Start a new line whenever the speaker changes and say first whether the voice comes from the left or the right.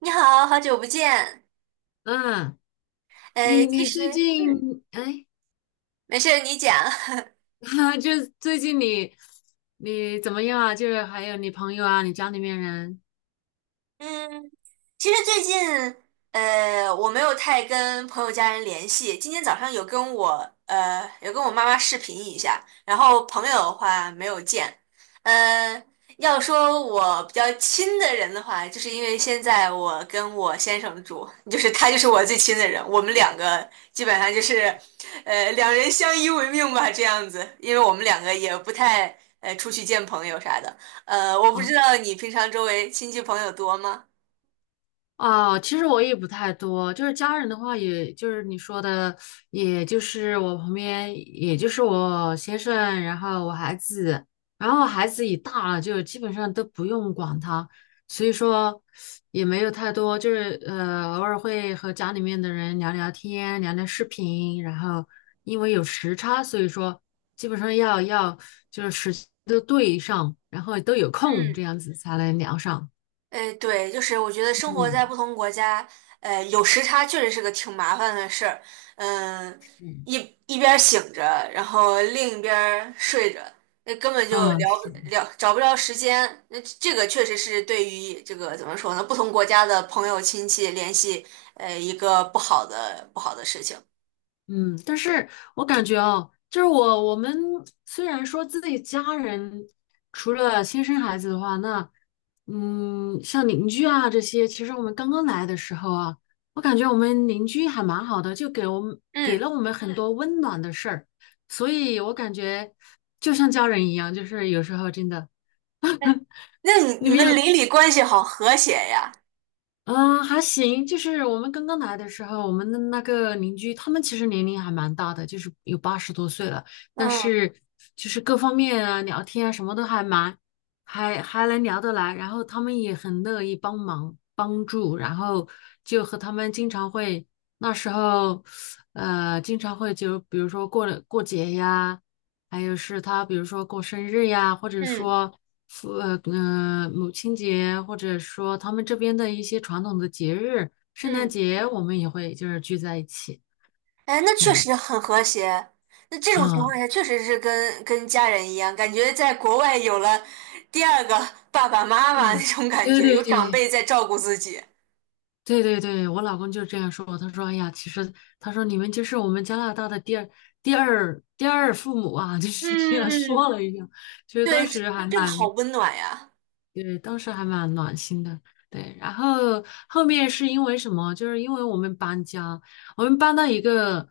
right: 你好，好久不见。
left: 嗯，你
right: 其
left: 你
right: 实，
left: 最
right: 嗯，
left: 近哎，
right: 没事儿你讲。
left: 哈，就是最近你怎么样啊？就是还有你朋友啊，你家里面人。
right: 嗯，其实最近，我没有太跟朋友家人联系。今天早上有跟我妈妈视频一下，然后朋友的话没有见。呃，要说我比较亲的人的话，就是因为现在我跟我先生住，就是他就是我最亲的人，我们两个基本上就是，两人相依为命吧，这样子。因为我们两个也不太，出去见朋友啥的。我不
left: 哦。
right: 知道你平常周围亲戚朋友多吗？
left: 哦，其实我也不太多，就是家人的话，也就是你说的，也就是我旁边，也就是我先生，然后我孩子，然后孩子也大了，就基本上都不用管他，所以说也没有太多，就是偶尔会和家里面的人聊聊天，聊聊视频，然后因为有时差，所以说基本上要就是时间都对上，然后都有空，这
right: 嗯，
left: 样子才能聊上。
right: 哎，对，就是我觉得生活在
left: 嗯。
right: 不同国家，有时差确实是个挺麻烦的事儿。嗯，
left: 嗯，
right: 一一边儿醒着，然后另一边儿睡着，那根本就
left: 嗯，
right: 聊找不着时间。那这个确实是对于这个怎么说呢，不同国家的朋友亲戚联系，一个不好的事情。
left: 嗯，但是我感觉哦，就是我们虽然说自己家人除了亲生孩子的话，那像邻居啊这些，其实我们刚刚来的时候啊，我感觉我们邻居还蛮好的，就给我们给
right: 嗯，
left: 了我们很多温暖的事儿，所以我感觉就像家人一样，就是有时候真的。
right: 哎，那你
left: 你
right: 你
left: 们
right: 们
left: 有
right: 邻里关系好和谐呀？
left: 嗯，还行，就是我们刚刚来的时候，我们的那个邻居，他们其实年龄还蛮大的，就是有80多岁了，但
right: 嗯
left: 是就是各方面啊，聊天啊，什么都还蛮，还能聊得来，然后他们也很乐意帮忙帮助，然后就和他们经常会，那时候，经常会就比如说过节呀。还有是他比如说过生日呀，或者
right: 嗯
left: 说母亲节，或者说他们这边的一些传统的节日，圣诞
right: 嗯。
left: 节我们也会就是聚在一起，
right: 哎，那
left: 这
right: 确
left: 样
right: 实
left: 子
right: 很和谐。那这种情
left: 啊。
right: 况下，确实是跟家人一样，感觉在国外有了第二个 爸爸妈妈那
left: 对
right: 种感觉，
left: 对
right: 有长
left: 对
right: 辈在照顾自己。
left: 对对对对，我老公就这样说，他说哎呀，其实他说你们就是我们加拿大的第二父母啊，就是这样
right: 嗯
left: 说
right: 嗯，
left: 了一下。其实当
right: 对，这
left: 时还
right: 这个好
left: 蛮，
right: 温暖呀。
left: 对，当时还蛮暖心的。对，然后后面是因为什么？就是因为我们搬家，我们搬到一个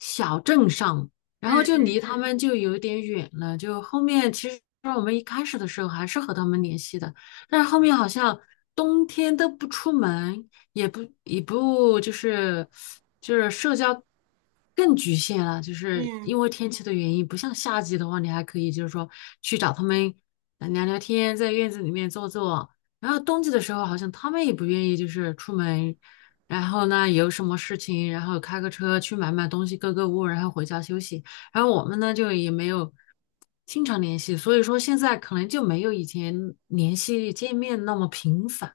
left: 小镇上，然
right: 嗯
left: 后就离
right: 嗯
left: 他们就有点远了。就后面其实我们一开始的时候还是和他们联系的，但是后面好像冬天都不出门，也不也不就是社交更局限了，就是因
right: 嗯。
left: 为天气的原因，不像夏季的话，你还可以就是说去找他们聊聊天，在院子里面坐坐。然后冬季的时候，好像他们也不愿意就是出门，然后呢有什么事情，然后开个车去买买东西、购物，然后回家休息。然后我们呢就也没有经常联系，所以说现在可能就没有以前联系见面那么频繁。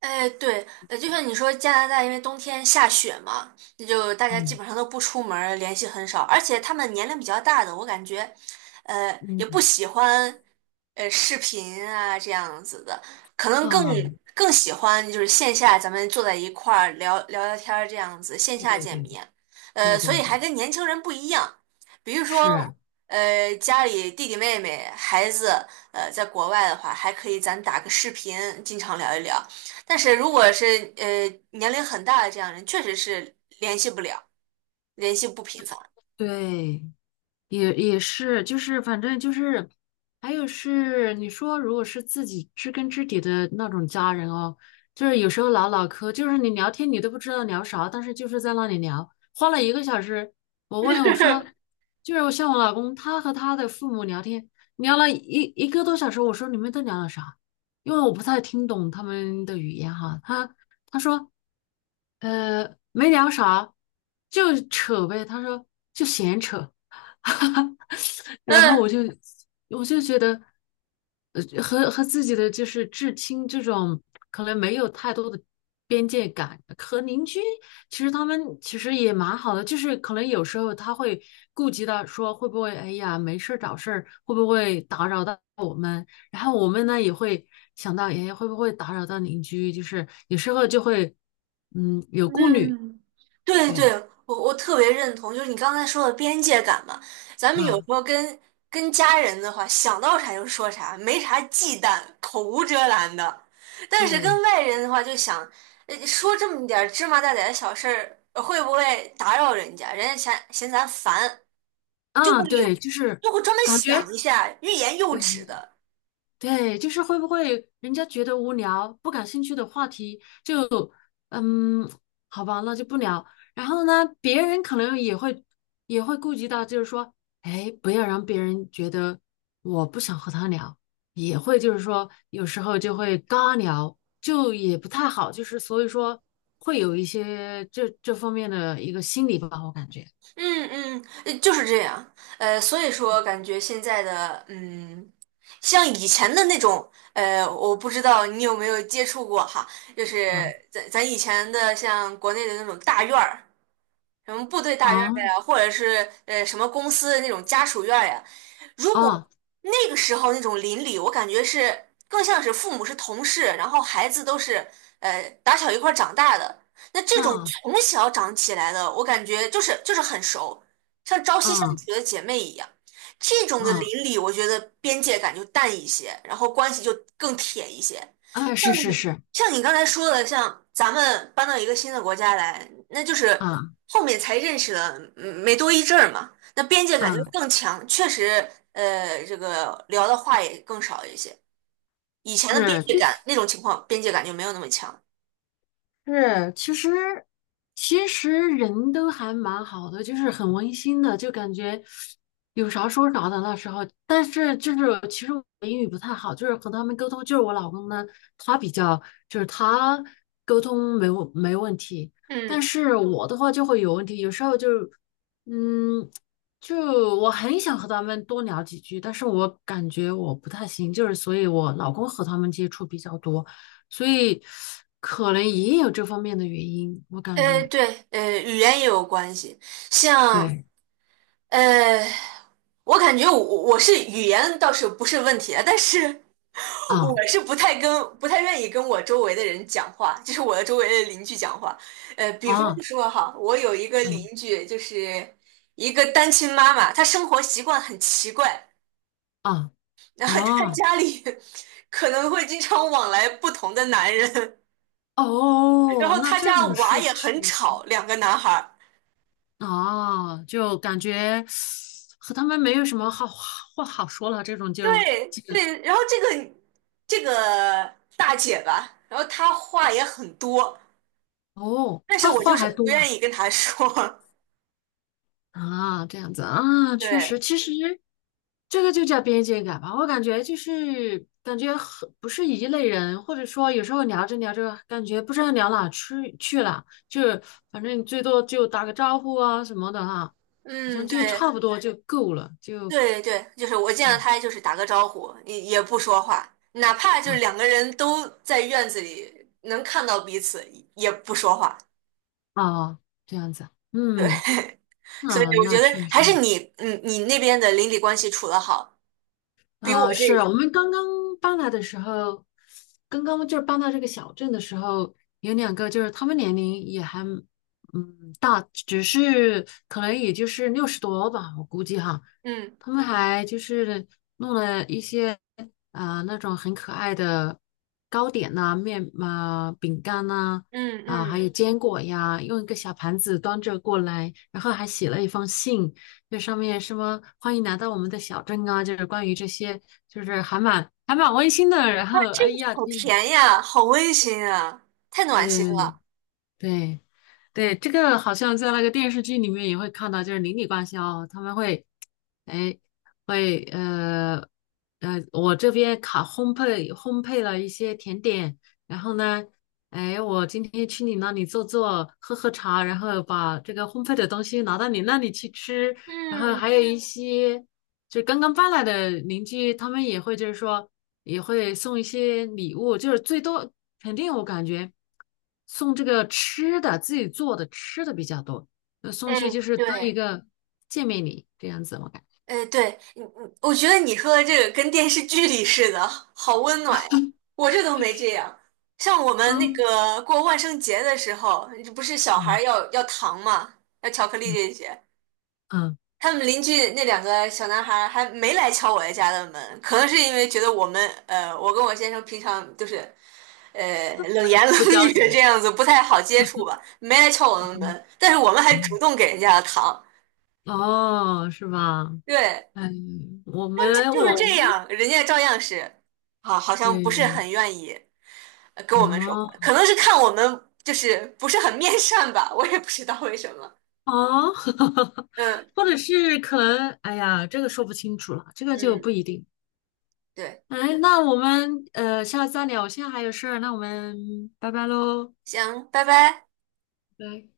right: 哎，对，就像你说，加拿大因为冬天下雪嘛，那就大家基
left: 嗯
right: 本上都不出门儿联系很少，而且他们年龄比较大的，我感觉，
left: 嗯。
right: 也不喜欢，视频啊这样子的，可能更
left: 啊，
right: 更喜欢就是线下咱们坐在一块儿聊聊天儿这样子，线
left: 对
right: 下
left: 对
right: 见
left: 对
right: 面，
left: 对
right: 所
left: 对
right: 以
left: 对，
right: 还跟年轻人不一样，比如说，
left: 是，
right: 家里弟弟妹妹孩子，在国外的话，还可以咱打个视频，经常聊一聊。但是如果是年龄很大的这样人，确实是联系不了，联系不频繁。
left: 对，也是，就是反正就是，还有是你说，如果是自己知根知底的那种家人哦，就是有时候唠唠嗑，就是你聊天你都不知道聊啥，但是就是在那里聊，花了1个小时。我问我说，就是我，像我老公，他和他的父母聊天，聊了一个多小时，我说你们都聊了啥？因为我不太听懂他们的语言哈，他说。没聊啥，就扯呗。他说就闲扯。然后
right: 嗯
left: 我就觉得，和自己的就是至亲这种可能没有太多的边界感，和邻居其实他们其实也蛮好的，就是可能有时候他会顾及到说会不会哎呀没事儿找事儿，会不会打扰到我们，然后我们呢也会想到，哎会不会打扰到邻居，就是有时候就会有顾虑。
right: 嗯，对对，
left: 对
right: 我特别认同，就是你刚才说的边界感嘛，咱们有时
left: 啊
right: 候跟家人的话，想到啥就说啥，没啥忌惮，口无遮拦的。但是跟
left: 对
right: 外人的话，就想说这么点儿芝麻大点儿的小事儿，会不会打扰人家？人家嫌咱烦，就
left: 啊
right: 会有
left: 对，就是
right: 就会专门
left: 感
right: 想
left: 觉。
right: 一下，欲言又止
left: 对
right: 的。
left: 对，就是会不会人家觉得无聊、不感兴趣的话题就，嗯，好吧，那就不聊。然后呢，别人可能也会顾及到，就是说，哎，不要让别人觉得我不想和他聊，也会就是说，有时候就会尬聊，就也不太好，就是所以说会有一些这方面的一个心理吧，我感觉。
right: 嗯嗯，就是这样。所以说感觉现在的像以前的那种，我不知道你有没有接触过哈，就是
left: 啊
right: 咱以前的像国内的那种大院儿，什么部队大院儿
left: 啊
right: 呀，或者是什么公司的那种家属院儿呀。如
left: 啊
right: 果那个时候那种邻里，我感觉是更像是父母是同事，然后孩子都是打小一块儿长大的。那这种
left: 啊
right: 从小长起来的，我感觉就是很熟，像朝夕相
left: 啊
right: 处的姐妹一样。这种的
left: 啊，
right: 邻里，我觉得边界感就淡一些，然后关系就更铁一些。
left: 哎，是是是，
right: 像你刚才说的，像咱们搬到一个新的国家来，那就是
left: 啊
right: 后面才认识了，没多一阵儿嘛，那边界感就
left: 啊。
right: 更强，确实，这个聊的话也更少一些。以前的边
left: 是，
right: 界
left: 就
right: 感
left: 是
right: 那种情况，边界感就没有那么强。
left: 其实其实人都还蛮好的，就是很温馨的，就感觉有啥说啥的那时候。但是就是其实我英语不太好，就是和他们沟通，就是我老公呢，他比较就是他沟通没问题，但
right: 嗯，
left: 是我的话就会有问题，有时候嗯，就我很想和他们多聊几句，但是我感觉我不太行，就是所以我老公和他们接触比较多。所以可能也有这方面的原因，我感觉。
right: 对，语言也有关系。像，
left: 对
right: 呃，我感觉我是语言倒是不是问题啊，但是
left: 啊
right: 我是不太愿意跟我周围的人讲话，就是我的周围的邻居讲话。比方
left: 啊
right: 说哈，我有一个邻
left: 啊
right: 居，就是一个单亲妈妈，她生活习惯很奇怪，
left: 啊
right: 然后她
left: 啊。
right: 家里可能会经常往来不同的男人，然
left: 哦，
right: 后
left: 那
right: 她
left: 这
right: 家
left: 种
right: 娃
left: 事
right: 也很
left: 情
right: 吵，两个男孩儿。
left: 啊，就感觉和他们没有什么好话好说了，这种就。
right: 对对，然后这个大姐吧，然后她话也很多，
left: 哦，
right: 但是
left: 他
right: 我
left: 话
right: 就是
left: 还
right: 不
left: 多啊。
right: 愿意跟她说。
left: 啊，这样子啊，确实，
right: 对，
left: 其实这个就叫边界感吧。我感觉就是感觉很不是一类人，或者说有时候聊着聊着，感觉不知道聊哪去了，就是反正最多就打个招呼啊什么的哈，好像
right: 嗯，
left: 就差
right: 对。
left: 不多就够了，就
right: 对对，就是我见
left: 这
right: 到
left: 样。
right: 他就是打个招呼，也不说话，哪怕就是
left: 啊
right: 两个人都在院子里能看到彼此，也不说话。
left: 啊。这样子，
right: 对，
left: 嗯，
right: 所以
left: 那
right: 我
left: 那
right: 觉得
left: 确
right: 还是
left: 实。
right: 你那边的邻里关系处得好，比我
left: 啊，
right: 这，
left: 是我们刚刚搬来的时候，刚刚就是搬到这个小镇的时候，有2个就是他们年龄也还大，只是可能也就是60多吧，我估计哈，
right: 嗯
left: 他们还就是弄了一些那种很可爱的糕点呐、面啊、饼干呐、
right: 嗯
left: 啊，还有
right: 嗯，
left: 坚果呀，用一个小盘子端着过来，然后还写了一封信，这上面什么欢迎来到我们的小镇啊，就是关于这些，就是还蛮温馨的。然
right: 哇
left: 后，
right: 这
left: 哎
right: 个
left: 呀，
right: 好
left: 天呐。
right: 甜呀，好温馨啊，太
left: 对
right: 暖
left: 对
right: 心
left: 对
right: 了。
left: 对。对，对，这个好像在那个电视剧里面也会看到，就是邻里关系哦，他们会，哎，会我这边烤烘焙烘焙了一些甜点，然后呢，哎，我今天去你那里坐坐，喝喝茶，然后把这个烘焙的东西拿到你那里去吃，然后
right: 嗯，
left: 还有一些就是刚刚搬来的邻居，他们也会就是说。也会送一些礼物，就是最多肯定我感觉送这个吃的，自己做的吃的比较多，那送
right: 哎，
left: 去就是当一
right: 对。
left: 个见面礼这样子，我感觉。
right: 对，我觉得你说的这个跟电视剧里似的，好温暖呀！我这都没这样。像我们那
left: 嗯
right: 个过万圣节的时候，这不是小孩
left: 嗯
right: 儿要糖嘛，要巧克力
left: 嗯
right: 这些。
left: 嗯，
right: 他们邻居那两个小男孩儿还没来敲我家的门，可能是因为觉得我们，我跟我先生平常就是，冷言冷
left: 不着
right: 语这
left: 急，
right: 样子不太好接触吧，没来敲我们门，但是我们还主
left: 嗯。
right: 动给人家的糖。
left: 哦，是吧？
right: 对，
left: 哎，我
right: 但这
left: 们
right: 就是
left: 我
right: 这样，人家照样是，好，好 像不是
left: 对。
right: 很愿意跟我们说话，
left: 哦
right: 可能是看我们就是不是很面善吧，我也不知道为什么。
left: 哦。
right: 嗯
left: 或者是可能，哎呀，这个说不清楚了，这个就不一
right: 嗯，
left: 定。
right: 对，
left: 哎，那我们下次再聊，我现在还有事儿，那我们拜拜喽。
right: 行，拜拜。
left: 拜拜。